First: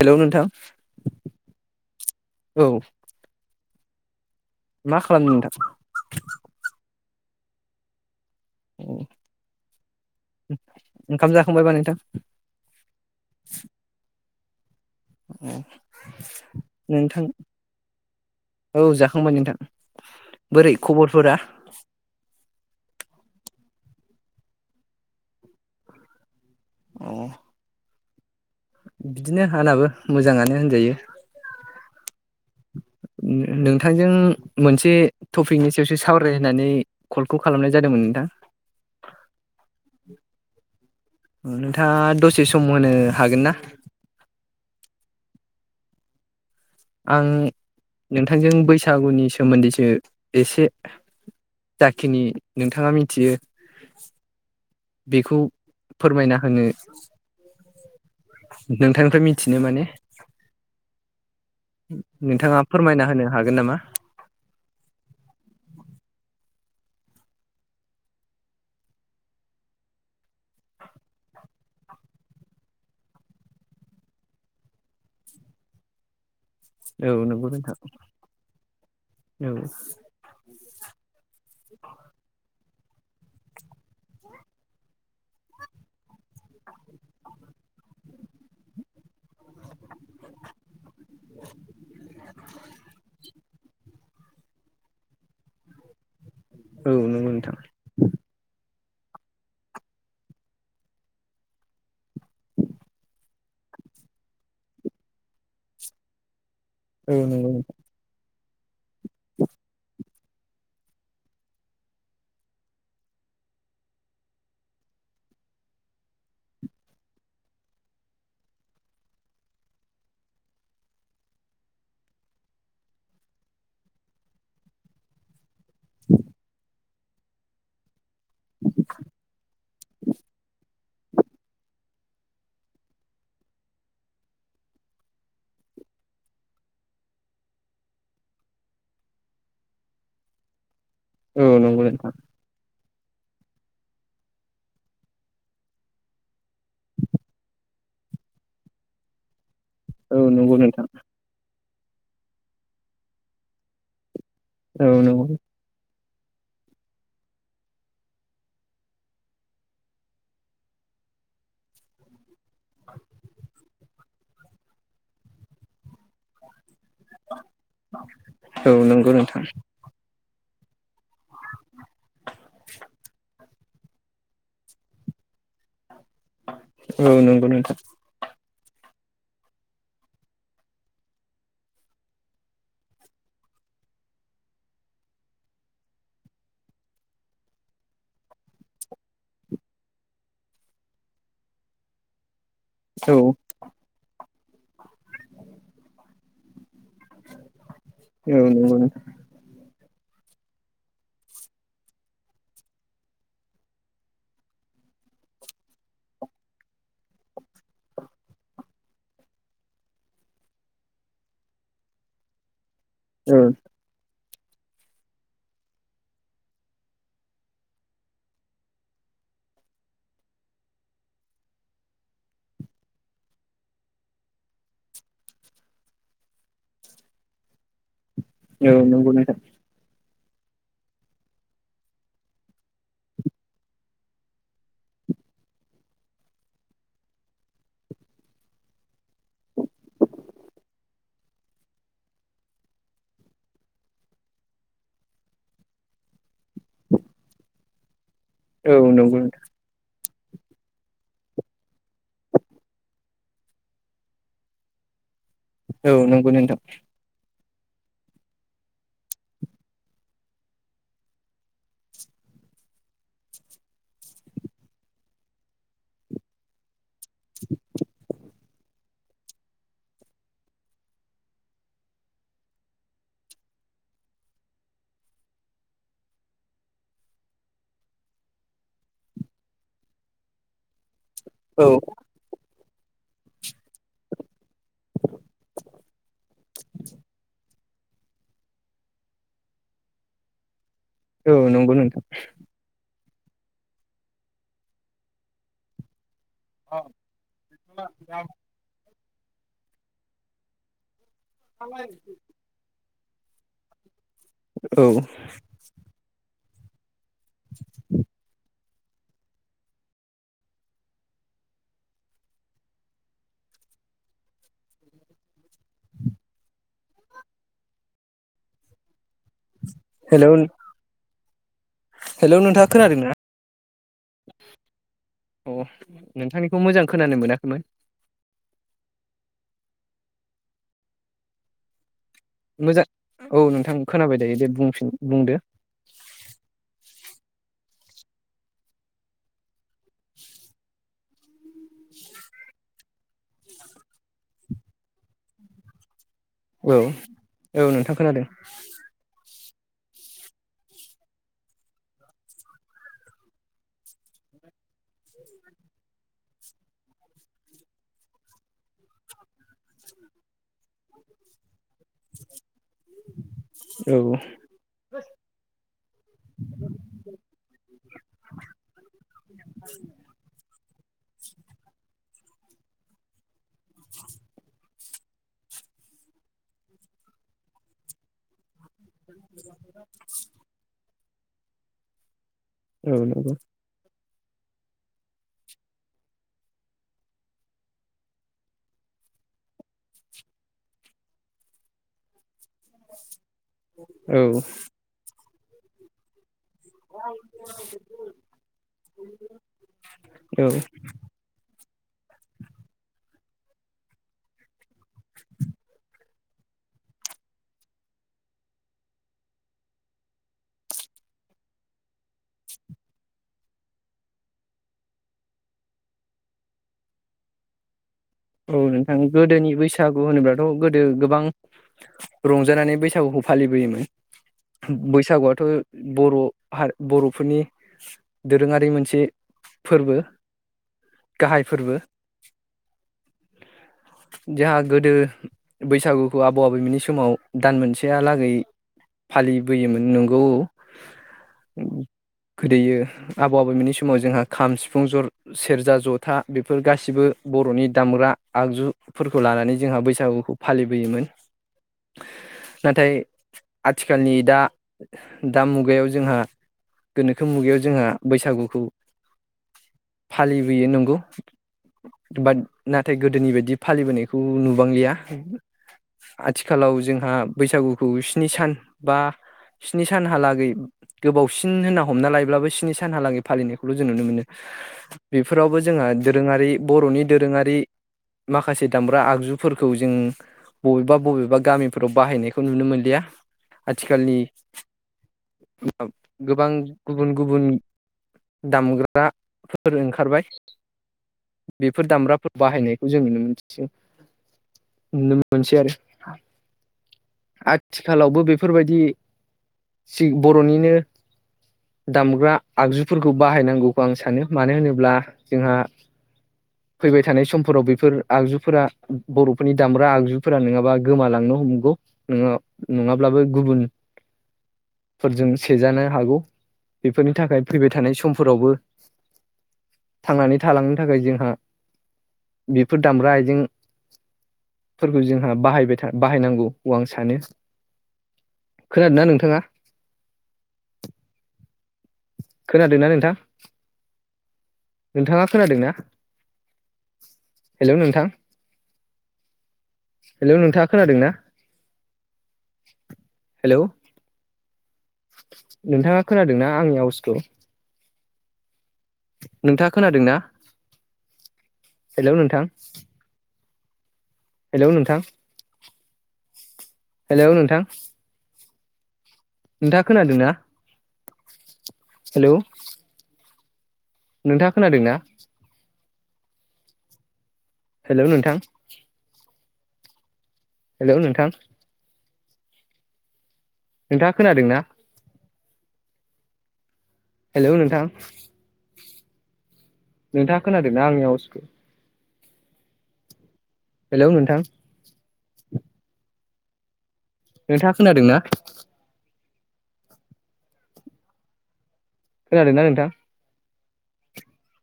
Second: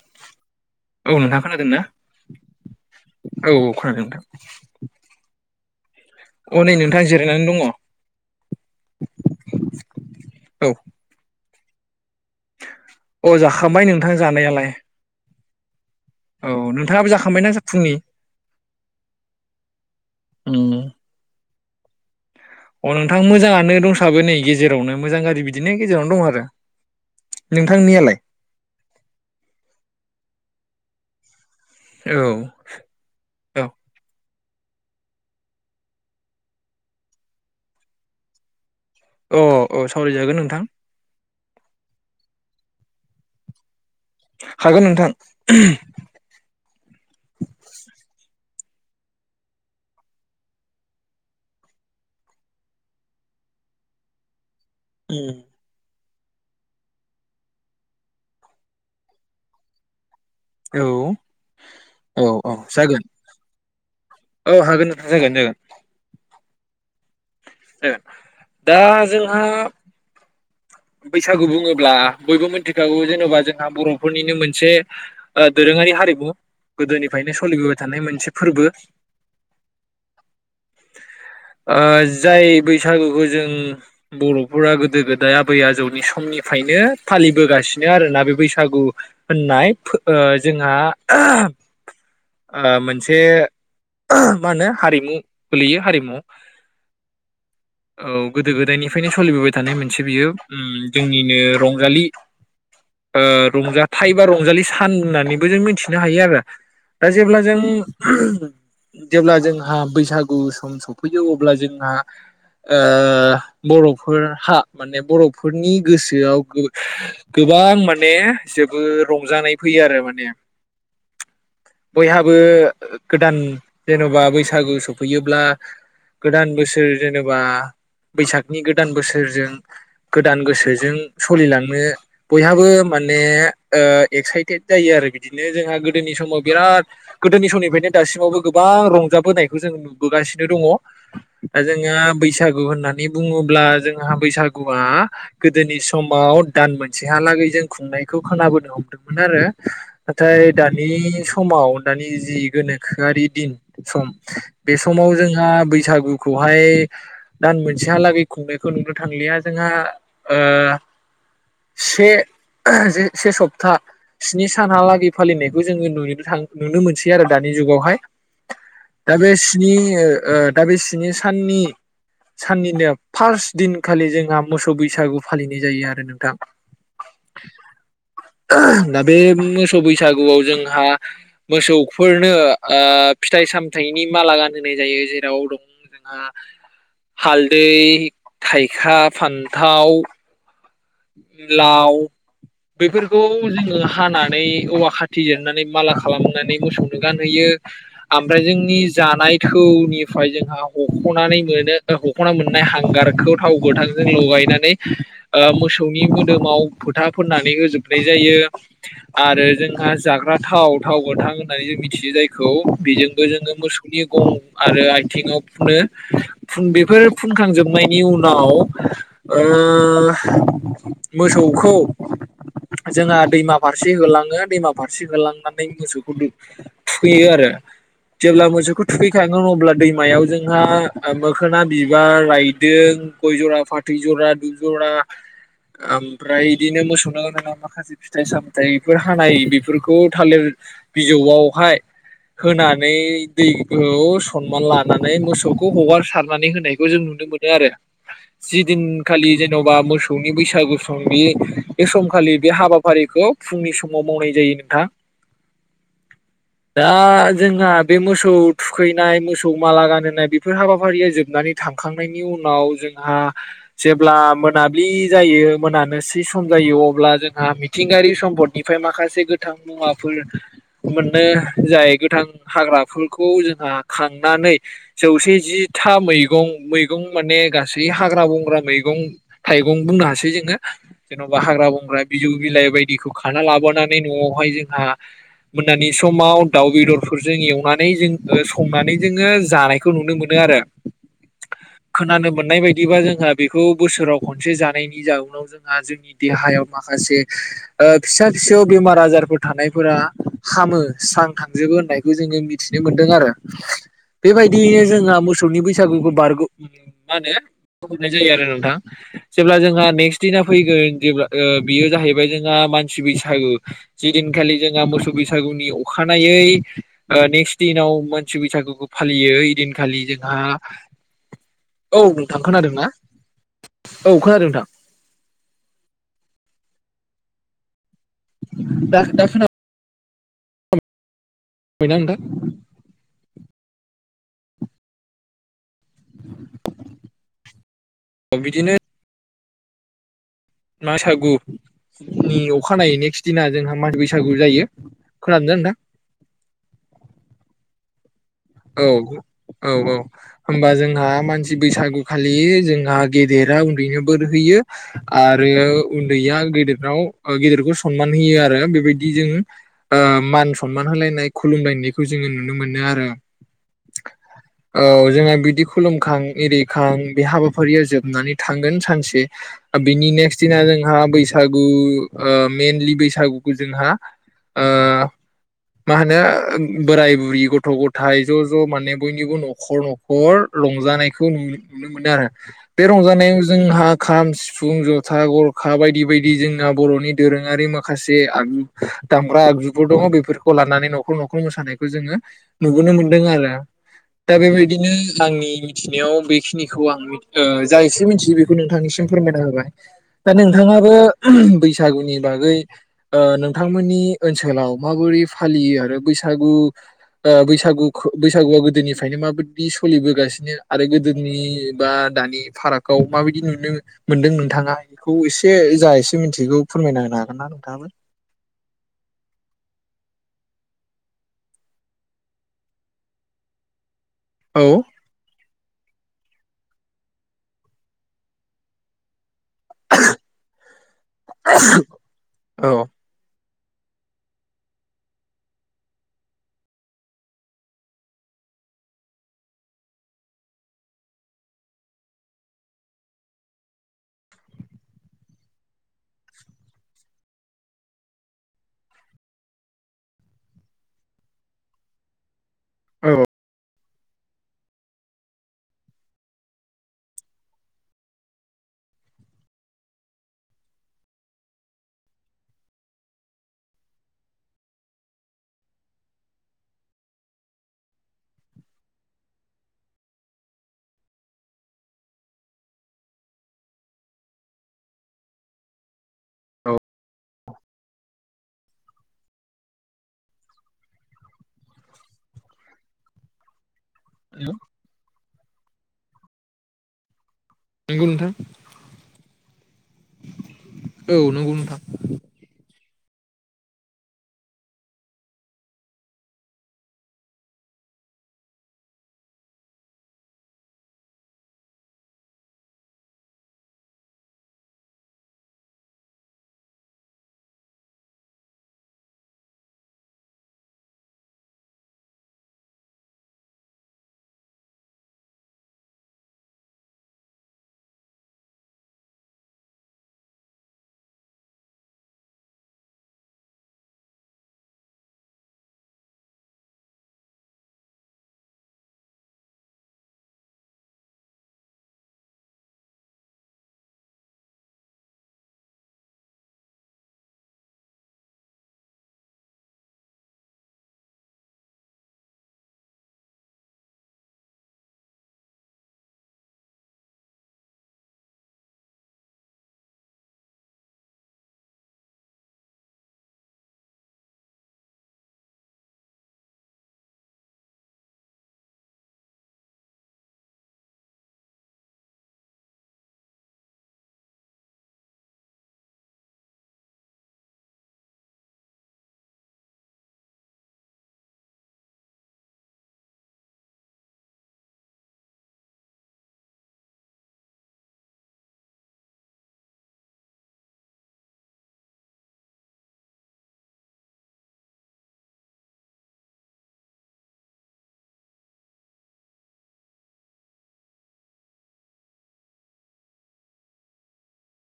Hello नोंथां औ नोंथां खोनादोंना औ औ औ खोनादों नोंथां मा खालामदों नोंथां? अ नै नोंथां जिरायनानै दङ। औ ओंखाम जा खांबाय बायबा नोंथां अ जाखांबाय नोंथां जानायालाय। ओम औ नोंथाङाबो नोंथां जाखांबायना फुंनि औ जाखांबाय नोंथां उम बोरै खबरफोरा? [unintelligible] अ नोंथां मोजाङानो दंसाबो नै गेजेरावनो मोजां गारजि बिदिनो गेजेरावनो दं आरो। अ नोंथांनियालाय? बिदिनो आंनाबो मोजाङानो होनजायो। औ नो-नोंथांजों मोनसे टपिकनि सायावसो सावरायनो होननानै कलखौ खालामनाय जादोंमोन नोंथां। अ औ सावरायजागोन नोंथां। नोंथाङा दसे सम होनो हागोन ना? हागोन नोंथां आं नोंथांजों बैसागुनि सोमोन्दैसो एसे जाखिनि नोंथाङा मिथियो उम बेखौ फोरमायना होनो नोंथांनिफ्राय मिथिनो माने औ औ औ नोंथाङा जागोन फोरमायना होनो हागोन नामा? औ हागोन नोंथां जागोन जागोन। ओ दा जोंहा बैसागु बुङोब्ला बयबो मिथिखागौ जेन'बा जोंहा बर'फोरनिनो मोनसे ओ दोरोङारि हारिमु। औ गोदोनिफायनो नंगौ नोंथां सोलिबोबाय थानाय मोनसे फोरबो। औ ओ जाय बैसागुखो जों बर'फोरा गोदो गोदाय आबै आजौनि समनिफायनो फालिबोगासिनो आरोना बे बैसागु होननाय फो ओ जोंहा ओ मोनसे मा होनो हारिमु गोलैयो हारिमु। औ नोंगौ नोंथां। फ्रायनो सलिबोबाय थानाय मोनसे बियो उम जोंनिनो रंजालि ओ रंजाथाइ बा रंजालि सान होननानैबो जों मिथिनो हायो आरो। दा औ जेब्ला नंगौ जों नोंथां जेब्ला जोंहा बैसागु सम सफैयो अब्ला जोंहा ओ बर'फोरहा माने बर' फोरनि गोसोआव गो गोबां माने जोबोद रंजानाय फैयो आरो माने बयहाबो गोदान जेन'बा बैसागु सफैयोब्ला गोदान बोसोर। जेनेबा। बैसागनि गोदान बोसोरजों। गोसोजों सलिलांनो बयहाबो माने ओ एक्साइटेड जायो आरो बिदिनो जोंहा गोदोनि समाव बिराद गोदोनि समनिफ्रायनो दासिमावबो गोबां रंजाबोनायखौ जों नुबोगासिनो दङ। औ दा नंगौ जोङा बैसागु होनना। बे बुङोब्ला जोंहा बैसागु। बा गोदोनि समाव दान मोनसेहालागै जों खुंनायखौ खोनाबोनो हमदोंमोन आरो। नाथाय नोंथां दानि समाव। दानि जि गोनोखोआरि दिन सम। बे औ समाव नंगौ जोंहा नोंथां बैसागु। खौहाय दान मोनसेहालागै खुंनायखौ नुनो थांलिया। जोंहा ओ से। ज से सपता। स्नि सानहालागै फालिनायखौ जोङो नुनो थाङ। नुनो मोनसै आरो दानि जुगावहाय औ नंगौ औ नंगौ दा बे नोंथां स्नि ओ। ओ दा बे स्नि सा। साननि साननिनो फास्ट। दिनखालि जों। जोंहा मोसौ बैसागु फालिनाय जायो आरो न। औ नंगौ नोंथां। दा बे मोसौ बैसागुआव जोंहा मोसौफोरनो ओ फिथाइ सामथाइनि माला गानहोनाय जायो जेराव दं जोंहा हालदै थाइखा। फान्थाव। लाव। औ बेफोरखौ जोङो हाना। नै औवा खाथि जिरनानै माला खालामनानै मोसौ। गानहैयो औ आमफ्राय नंगौ जोंनि नोंथां जानाय थौनि। फाय जोंहा हख'नानै मोनो ओ हख'ना मोननाय हांगारखौ थाव गोथांजों लगायनानै ओ मोसौ। थ थौनि मोदोमाव फोथा फोननानै होजोबनाय जायो आरो जोंहा जाग्रा थाव थाव गोथां होननानै जों मिथियो जायखौ। बेजोंबो औ जोङो मोसौनि गं। आरो आथिङाव फुनो फुन बेफोर फुनखांजोबनायनि उनाव ओ मोसौखौ जोंहा दैमा फारसे होलाङो दैमा फारसे होलांनानै मोसौखौ थुखोयो आरो। जेब्ला औ मोसौखौ नंगौ नोंथां थुफैखागोन अब्ला दैमायाव। जोंहा ओ मोखोना बिबार रायदों गय जरा फाथै जरा दुभ जरा। ओमफ्राय बिदिनो मोसौनो गोनां माखासे फिथाइ सामथायाइफोर हानाय बेफोरखौ थालिर बिजौआवहाय होनानै दैखौ सनमान लानानै मोसौखौ हगार सारनानै होनायखौ जों नुनो मोनो आरो। औ जिदिन नंगौ खालि नोंथां जेन'बा मोसौ नि बैसागु बैसागु समनि बे समखालि बे हाबाफारिखौ फुंनि समाव मावनाय जायो नोंथां औ नंगौ नोंथां दा जोंहा बे मोसौ थुखैनाय मोसौ माला गानहोनाय बेफोर हाबाफारिया जोबनानै थांखांनायनि उनाव जोंहा जेब्ला मोनाबिलि जायो मोनानोसै सम जायो अब्ला जोंहा मिथिंगायारि सम्पद बेनिफ्राय माखासे गोथां मुवाफोर मोनो जाय गोथां हाग्राफोरखौ जोंहा खांनानै जौसे जिथा मैगं मैगं माने गासै हाग्रा बंग्रा मैगं थाइगं बुंनो हासै जोङो जेन'बा औ हाग्रा बंग्रा बिजौ बिलाइ बायदि बिखौ खाना लाबोनानै न'आवहाय जोंहा मोनानि समाव दाउ बेदरफोरजों एवनानै जों संनानै जोङो जानायखौ नुनो मोनो आरो औ नंगौ नोंथां खोनानो मोननाय बायदिबा जों जोंहा बेखौ बोसोराव खनसे जानायनि जाउनाव जोंहा जोंनि देहायाव माखासे फिसा फिसौ बेमार आजार बेरामफोर थानायफोरा हामो स्रां थांजोबो होननायखौ जोङो मिथिनो मोनो दङ आरो बेबायदियैनो औ जोंहा मोसौनि बैसागुखौ बारग' मा होनो हरनाय जायो आरो नोंथां जेब्ला जोंहा नेक्स्ट दिना फैगोन जेब्ला बियो जाहैबाय जोंहा मानसि बैसागु जि दिनखालि जोंहा मोसौ बैसागुनि अखानायै नेक्स्ट दिनाव मानसि बैसागुखौ फालियो ओयदिनखालि हेलौ जोंहा औ हेलौ नोंथां नोंथाङा खोनादों ना खोनादोंना औ खोनादों नोंथां अ नोंथांनिखौ मोजां खोनानो मोनाखैमोन दा-दा [unintelligible] खोनाबायना नोंथां मोजां औ नोंथां खोनाबाय दायो दे बुंफिन बुंदो बिदिनो [unintelligible] अखानायै नेक्स्ट दिना मागु जोंहा बैसागु जायो खोनादोंना नोंथां औ - औ नोंथां खोनादों औ-औ-औ होमबा जोंहा मानसि बैसागु खालि जोंहा गेदेरा उन्दैनो बोर होयो आरो उन्दैया गेदेरनाव गेदेरखौ सनमान होयो आरो बेबायदि जों मान सनमान होलायनाय खुलुमलायनायखौ जोङो नुनो मोनो औ औ जोंहा बिदि खुलुमखां एरिखां बे हाबाफारिया जोबनानै थांगोन सानसे बिनि नेक्स्ट दिना जों हा बैसागु मेइनलि बैसागु जोंहा ओ मा होनो बोराइ बुरि गथ' गथ थाइ ज'-ज' माने बयनिबो न'खर-न'खर रंजानाय खौ नुन-नुनो मोनो आरो। बे औ नंगौ रंजानायाव जोंहा खाम सिफुं जथा गरखा बायदि-बायदि जोंना बर'नि दोरोङारि माखासे आगजु दामग्रा आगजुफोर दङ बेफोरखौ लानानै न'खर-न'खर मोसानायखौ जोङो नुुबोनो मोन्दों आरो। औ [unintelligible] दा बेबायदिनो आंनि मिथिनायाव बे खिनिखौ आं ओ जा एसे मिथियो बेखौ नोंथांनिसिम फोरमायना होबाय दा औ नोंथाङाबो [unintelligible] बै सागुनि बागै ओ नोंथांमोननि ओनसोलाव माबोरै फालियो आरो बैसागु ओ बैसागुख बैसागुआ गोदोनिफ्रायनो माबायदि सोलिबोगासिनो आरो गोदोनि बा दानि फारागआव माबायदि नुनो मोनदों नोंथाङा बेखौ एसे जा एसे मिथिगौ फोरमायना होनो हागोन ना नोंथाङाबो? औ नोंथां गोदोनि बैसागु होनोब्लाथ' गोदो गोबां रंजानानै बैसागुखौ फालिबोयोमोन। औ बैसागुआथ' बर' हा बर'फोरनि दोरोङारि मोनसे फोरबो गाहाय फोरबो औ जोंहा गोदो बैसागुखौ आबौ आबैमोननि समाव दान मोनसेहालागै फालिबोयोमोन नंगौ गोदोयो आबौ आबैमोननि समाव जोंहा खाम सिफुं ज सेरजा जथा बेफोर गासिबो बर'नि दामग्रा आगजुफोरखौ लानानै जोंहा बैसागुखौ फालिबोयोमोन। नाथाय औ आ थिखालनि दा-दा मुगायाव जोंहा गोनोखो मुगायाव जोंहा बैसागुखौ फालिबोयो नंगौ बाद नाथाय गोदोनि बायदि फालिबोनायखौ नुबांलिया आथिखालाव जोंहा बैसागुखौ स्नि सान बा स्नि सानहालागै गोबावसिन होनना हमना लायोब्लाबो स्नि सानहालागै फालिनायखौल' जों नुनो मोनो बेफोरावबो जोंहा दोरोङारि बर'नि दोरोङा रि माखासे दामब्रा आगजुफोरखौ जों बबेबा-बबेबा गामिफोराव बाहायनायखौ नुनो मोनलिया। आथिखालनि औ [unintelligible] गोबां गुबुन-गुबुन नंगौ नोंथां दामग्राफोर ओंखारबाय औ नंगौ नोंथां बेफोर दामग्राफोर बाहायनायखौ जों नुनो मोनसै नुनो मोनसै आरो आथिखालावबो बेफोरबायदि [unintelligible] बर'निनो दामग्रा आगजुफोरखौ बाहायनांगौखौ आं सानो मानो होनोब्ला जोंहा फैबाय थानाय समफोराव बेफोर आगजुफोरा बर'फोरनि दामग्रा आगजुफोरा नङाबा गोमालांनो हमगौ ङ नङाब्लाबो गुबुनफोरजों सेजानो हागौ बेफोरनि थाखाय फैबाय थानाय समफोरावबो थांनानै थालांनो थाखाय जोंहा बेफोर दामग्रा आइजेंफोरखौ जोंहा बाहायबाय था बाहायनांगौ आं सानो खोनादोंना नोंथाङा खोनादोंना नोंथां नोंथाङा खोनादोंना हेलौ नोंथां हेलौ नोंथाङा खोनादोंना हेलौ नोंथाङा खोनादोंनाा आंनि आउसखौ नोंथाङा खोनादों ना हेलौ नोंथां हेलौ नोंथां हेलौ नोंथां नोंथाङा खोनादोंनाा हेलौ नोंथाङा खोनादोंना? हेलौ नोंथां हेल' नोंथां नोंथाङा खोनादों ना? हेलौ नोंथां नोंथाङा खोनादों ना आंनि आवसखौ? हेलौ नोंथां नोंथाङा खोनादों ना? खोनादोंना नोंथां?